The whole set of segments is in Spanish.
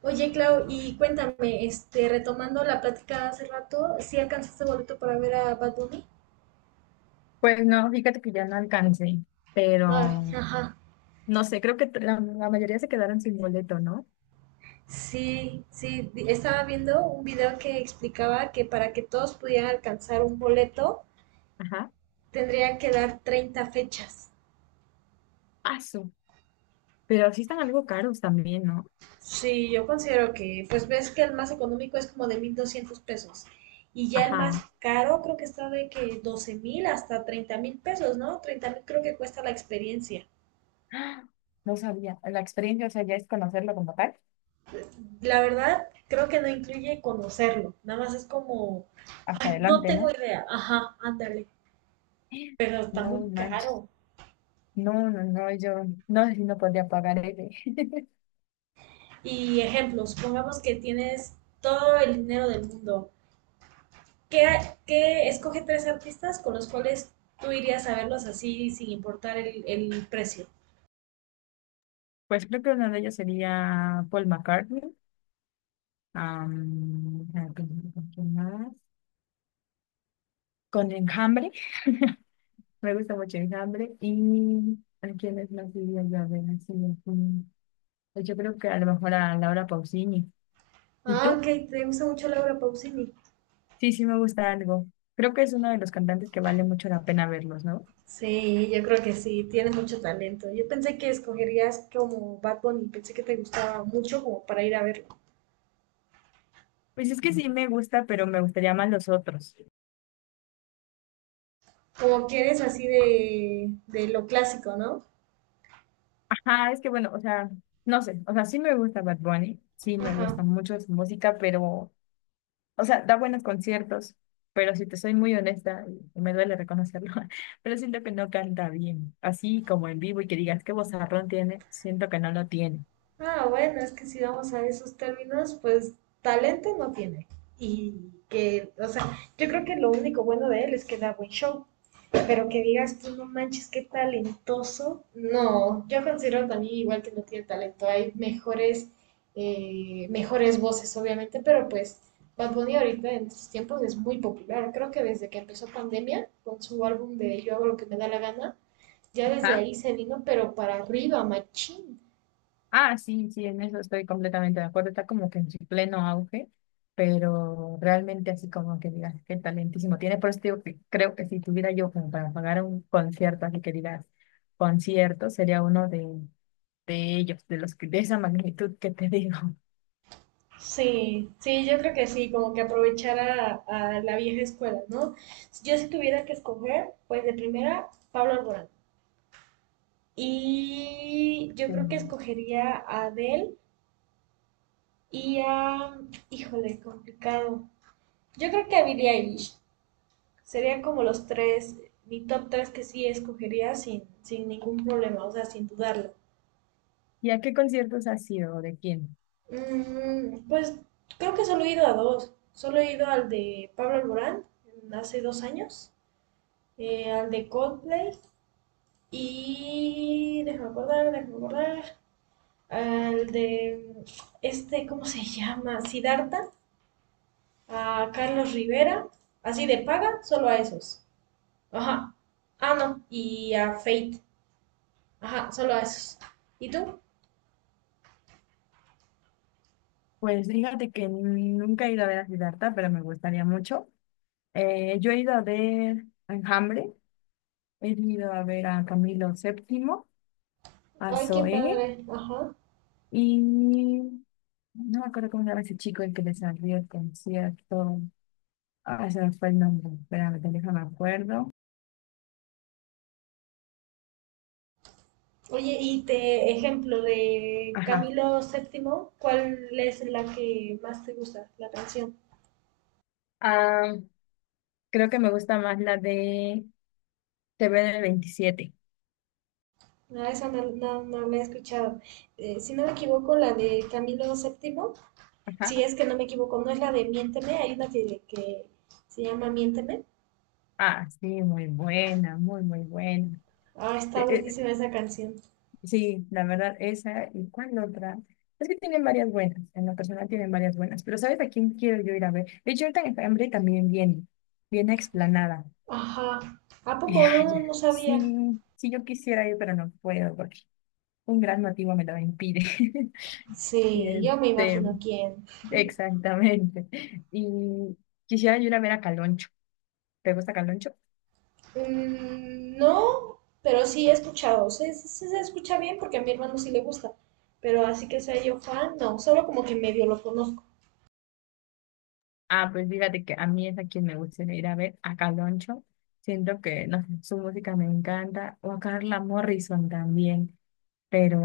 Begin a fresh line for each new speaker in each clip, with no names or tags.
Oye, Clau, y cuéntame, retomando la plática de hace rato, ¿sí alcanzaste boleto para ver a Bad Bunny?
Pues no, fíjate que ya no alcancé,
Ay,
pero
ajá.
no sé, creo que la mayoría se quedaron sin boleto, ¿no?
Sí, sí, estaba viendo un video que explicaba que para que todos pudieran alcanzar un boleto,
Ajá,
tendría que dar 30 fechas.
paso. Pero sí están algo caros también, ¿no?
Sí, yo considero que, pues ves que el más económico es como de 1,200 pesos. Y ya el más
Ajá.
caro creo que está de que 12,000 hasta 30,000 pesos, ¿no? 30,000 creo que cuesta la experiencia.
¡Ah! No sabía. La experiencia, o sea, ya es conocerlo como tal.
La verdad, creo que no incluye conocerlo. Nada más es como,
Hasta
no
adelante,
tengo
¿no?
idea. Ajá, ándale. Pero está
No
muy
manches.
caro.
No, no, no, yo no sé si no podría pagar ese.
Y ejemplo, supongamos que tienes todo el dinero del mundo. ¿Qué, qué escoge tres artistas con los cuales tú irías a verlos así sin importar el precio?
Pues creo que una de ellas sería Paul McCartney, ¿con quién más? Con Enjambre. Me gusta mucho el hambre y a quienes más diría yo, a ver, así, pues yo creo que a lo mejor a Laura Pausini. ¿Y
Ah,
tú?
ok, te gusta mucho Laura Pausini.
Sí, sí me gusta algo. Creo que es uno de los cantantes que vale mucho la pena verlos, ¿no?
Sí, yo creo que sí, tiene mucho talento. Yo pensé que escogerías como Bad Bunny, pensé que te gustaba mucho como para ir a verlo.
Pues es que sí me gusta, pero me gustaría más los otros.
Como que eres así de, lo clásico, ¿no?
Ajá, es que bueno, o sea, no sé, o sea, sí me gusta Bad Bunny, sí me
Ajá.
gusta mucho su música, pero o sea, da buenos conciertos, pero si te soy muy honesta, y me duele reconocerlo, pero siento que no canta bien. Así como en vivo y que digas qué vozarrón tiene, siento que no lo tiene.
Ah, bueno, es que si vamos a esos términos, pues talento no tiene. Y que, o sea, yo creo que lo único bueno de él es que da buen show. Pero que digas tú, no manches, qué talentoso. No, yo considero también igual que no tiene talento. Hay mejores, mejores voces, obviamente, pero pues Bad Bunny ahorita en estos tiempos es muy popular. Creo que desde que empezó pandemia, con su álbum de Yo hago lo que me da la gana, ya desde
Ajá.
ahí se vino, pero para arriba, machín.
Ah, sí, sí, en eso estoy completamente de acuerdo. Está como que en su pleno auge, pero realmente así como que digas qué talentísimo tiene. Por eso te digo que creo que si tuviera yo como para pagar un concierto, así que digas concierto, sería uno de ellos, de los que de esa magnitud que te digo.
Sí, sí, yo creo que sí, como que aprovechar a, la vieja escuela, ¿no? Yo si tuviera que escoger, pues de primera, Pablo Alborán. Y yo
Sí.
creo que escogería a Adele y a... Híjole, complicado. Yo creo que a Billie Eilish. Serían como los tres, mi top tres que sí escogería sin ningún problema, o sea, sin dudarlo.
¿Y a qué conciertos has sido? ¿O de quién?
Pues creo que solo he ido a dos. Solo he ido al de Pablo Alborán, hace 2 años, al de Coldplay y déjame acordar, al de ¿cómo se llama? Siddhartha, a Carlos Rivera, así de paga, solo a esos. Ajá. Ah, no, y a Fate. Ajá, solo a esos. ¿Y tú?
Pues fíjate que nunca he ido a ver a Siddhartha, pero me gustaría mucho. Yo he ido a ver a Enjambre, he ido a ver a Camilo Séptimo, a
Ay, qué
Zoé,
padre. Ajá.
y no me acuerdo cómo se llama ese chico el que les salió el concierto. Ah, se me fue el nombre, espérame, déjame acuerdo.
Oye, y te ejemplo de
Ajá.
Camilo Séptimo, ¿cuál es la que más te gusta, la canción?
Ah, creo que me gusta más la de TV del 27.
No, esa no, no la he escuchado. Si no me equivoco, la de Camilo Séptimo, si
Ajá.
es que no me equivoco, no es la de Miénteme, hay una que se llama Miénteme.
Ah, sí, muy buena, muy, muy buena.
Ah, está
Eh, eh,
buenísima esa canción.
Sí, la verdad, esa y cuál otra. Es que tienen varias buenas, en lo personal tienen varias buenas, pero ¿sabes a quién quiero yo ir a ver? De hecho, ahorita en Hambre también viene, viene a Explanada.
Ajá. ¿A
Y
poco
ay,
no sabía?
sí, sí, yo quisiera ir, pero no puedo porque un gran motivo me lo impide. Y
Sí, yo me
este,
imagino quién.
exactamente. Y quisiera yo ir a ver a Caloncho. ¿Te gusta Caloncho?
No, pero sí he escuchado. Se escucha bien porque a mi hermano sí le gusta. Pero así que sea yo fan, no, solo como que medio lo conozco.
Ah, pues fíjate que a mí es a quien me gustaría ir a ver, a Caloncho. Siento que no sé, su música me encanta, o a Carla Morrison también, pero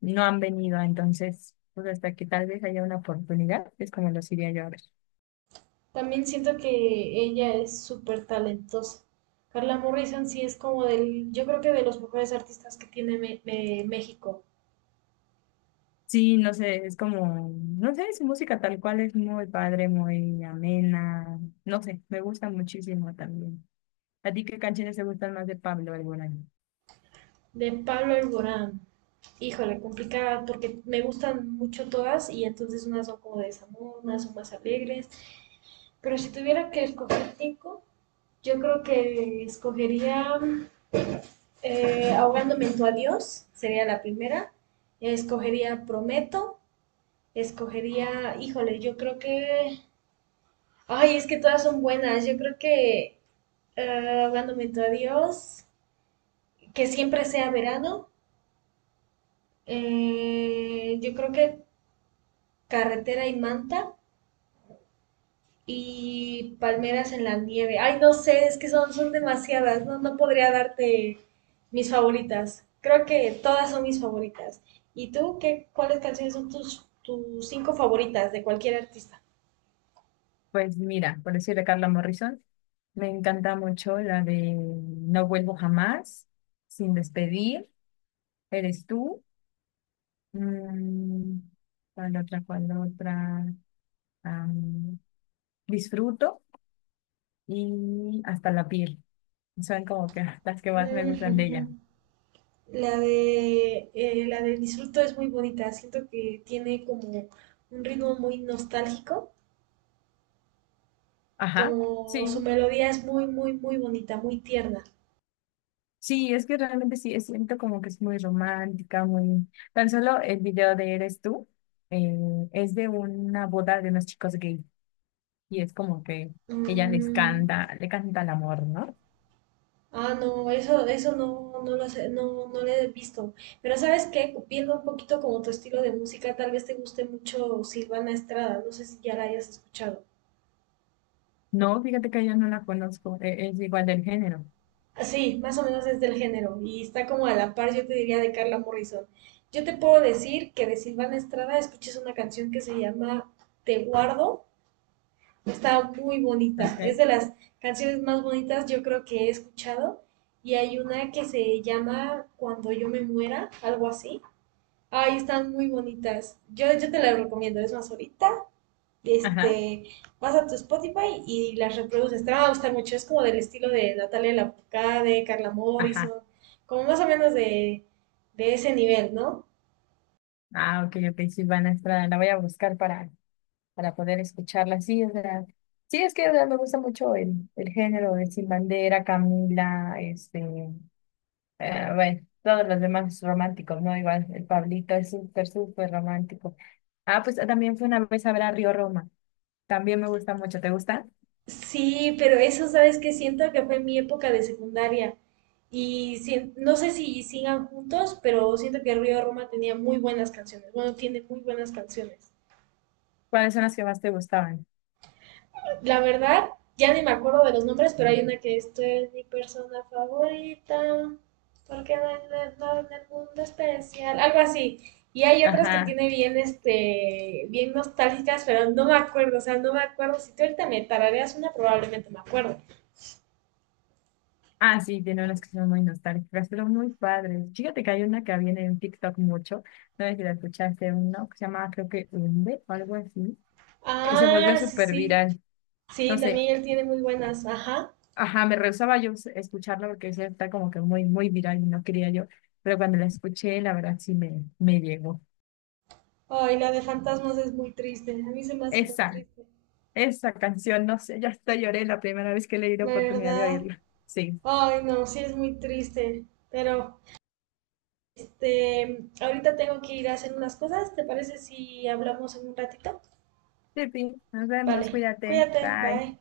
no han venido, entonces, pues hasta que tal vez haya una oportunidad, es como los iría yo a ver.
También siento que ella es súper talentosa. Carla Morrison sí es como del, yo creo que de los mejores artistas que tiene México.
Sí, no sé, es como, no sé, su música tal cual es muy padre, muy amena, no sé, me gusta muchísimo también. ¿A ti qué canciones te gustan más de Pablo Alborán?
De Pablo Alborán. Híjole, complicada porque me gustan mucho todas y entonces unas son como de desamor, unas son más alegres. Pero si tuviera que escoger cinco, yo creo que escogería. Ahogándome en tu adiós sería la primera. Escogería Prometo. Escogería, híjole, yo creo que... Ay, es que todas son buenas. Yo creo que ahogándome en tu adiós, que siempre sea verano. Yo creo que Carretera y Manta. Y Palmeras en la Nieve. Ay, no sé, es que son demasiadas, no podría darte mis favoritas. Creo que todas son mis favoritas. ¿Y tú qué, cuáles canciones son tus cinco favoritas de cualquier artista?
Pues mira, por decir de Carla Morrison, me encanta mucho la de No vuelvo jamás, Sin despedir, Eres tú, mm, ¿cuál otra, cuál otra? Am, disfruto y Hasta la piel. Son como que las que más me gustan de ella.
Mm. La de Disfruto es muy bonita, siento que tiene como un ritmo muy nostálgico,
Ajá,
como su
sí.
melodía es muy, muy, muy bonita, muy tierna.
Sí, es que realmente sí, siento como que es muy romántica, muy... Tan solo el video de Eres tú, eh, es de una boda de unos chicos gay, y es como que ella les
Mm.
canta, le canta el amor, ¿no?
Ah, no, eso no, lo sé, no lo he visto. Pero ¿sabes qué? Viendo un poquito como tu estilo de música, tal vez te guste mucho Silvana Estrada. No sé si ya la hayas escuchado.
No, fíjate que yo no la conozco, es igual del género,
Ah, sí, más o menos es del género y está como a la par, yo te diría, de Carla Morrison. Yo te puedo decir que de Silvana Estrada escuches una canción que se llama Te guardo. Está muy bonita. Es
¿ok?
de las canciones más bonitas yo creo que he escuchado. Y hay una que se llama Cuando yo me muera, algo así. Ay, están muy bonitas. Yo te las recomiendo. Es más, ahorita,
Ajá,
este, vas a tu Spotify y las reproduces. Te van a gustar mucho. Es como del estilo de Natalia Lafourcade, Carla Morrison,
ajá.
como más o menos de, ese nivel, ¿no?
Ah, ok, ok, Silvana Estrada, la voy a buscar para poder escucharla. Sí, es verdad. Sí, es que o sea, me gusta mucho el género de Sin Bandera, Camila, este, bueno, todos los demás románticos, ¿no? Igual el Pablito es súper, súper romántico. Ah, pues también fue una vez a ver a Río Roma. También me gusta mucho. ¿Te gusta?
Sí, pero eso, ¿sabes que siento que fue mi época de secundaria. Y no sé si sigan juntos, pero siento que Río Roma tenía muy buenas canciones. Bueno, tiene muy buenas canciones.
¿Cuáles son las que más te gustaban?
La verdad, ya ni me acuerdo de los nombres, pero hay una que esto es mi persona favorita, porque no hay nada en el mundo especial, algo así. Y hay otras que
Ajá.
tiene bien nostálgicas, pero no me acuerdo, o sea, no me acuerdo. Si tú ahorita me tarareas una, probablemente me acuerdo.
Ah, sí, tiene unas que son muy nostálgicas, pero muy padres. Fíjate que hay una que viene en TikTok mucho, no sé si la escuchaste, uno que se llama creo que Umbe o algo así. Se volvió
Ah, sí,
súper
sí.
viral.
Sí,
No sé,
también él tiene muy buenas, ajá.
ajá, me rehusaba yo escucharla porque decía, está como que muy, muy viral y no quería yo, pero cuando la escuché, la verdad sí me llegó.
Ay, la de fantasmas es muy triste, a mí se me hace muy
Esa,
triste,
esa canción, no sé, ya hasta lloré la primera vez que le di la oportunidad de
¿verdad?
oírla. Sí.
Ay, no, sí es muy triste, pero ahorita tengo que ir a hacer unas cosas. ¿Te parece si hablamos en un ratito?
Sí, nos vemos,
Vale,
cuídate,
cuídate,
bye.
bye.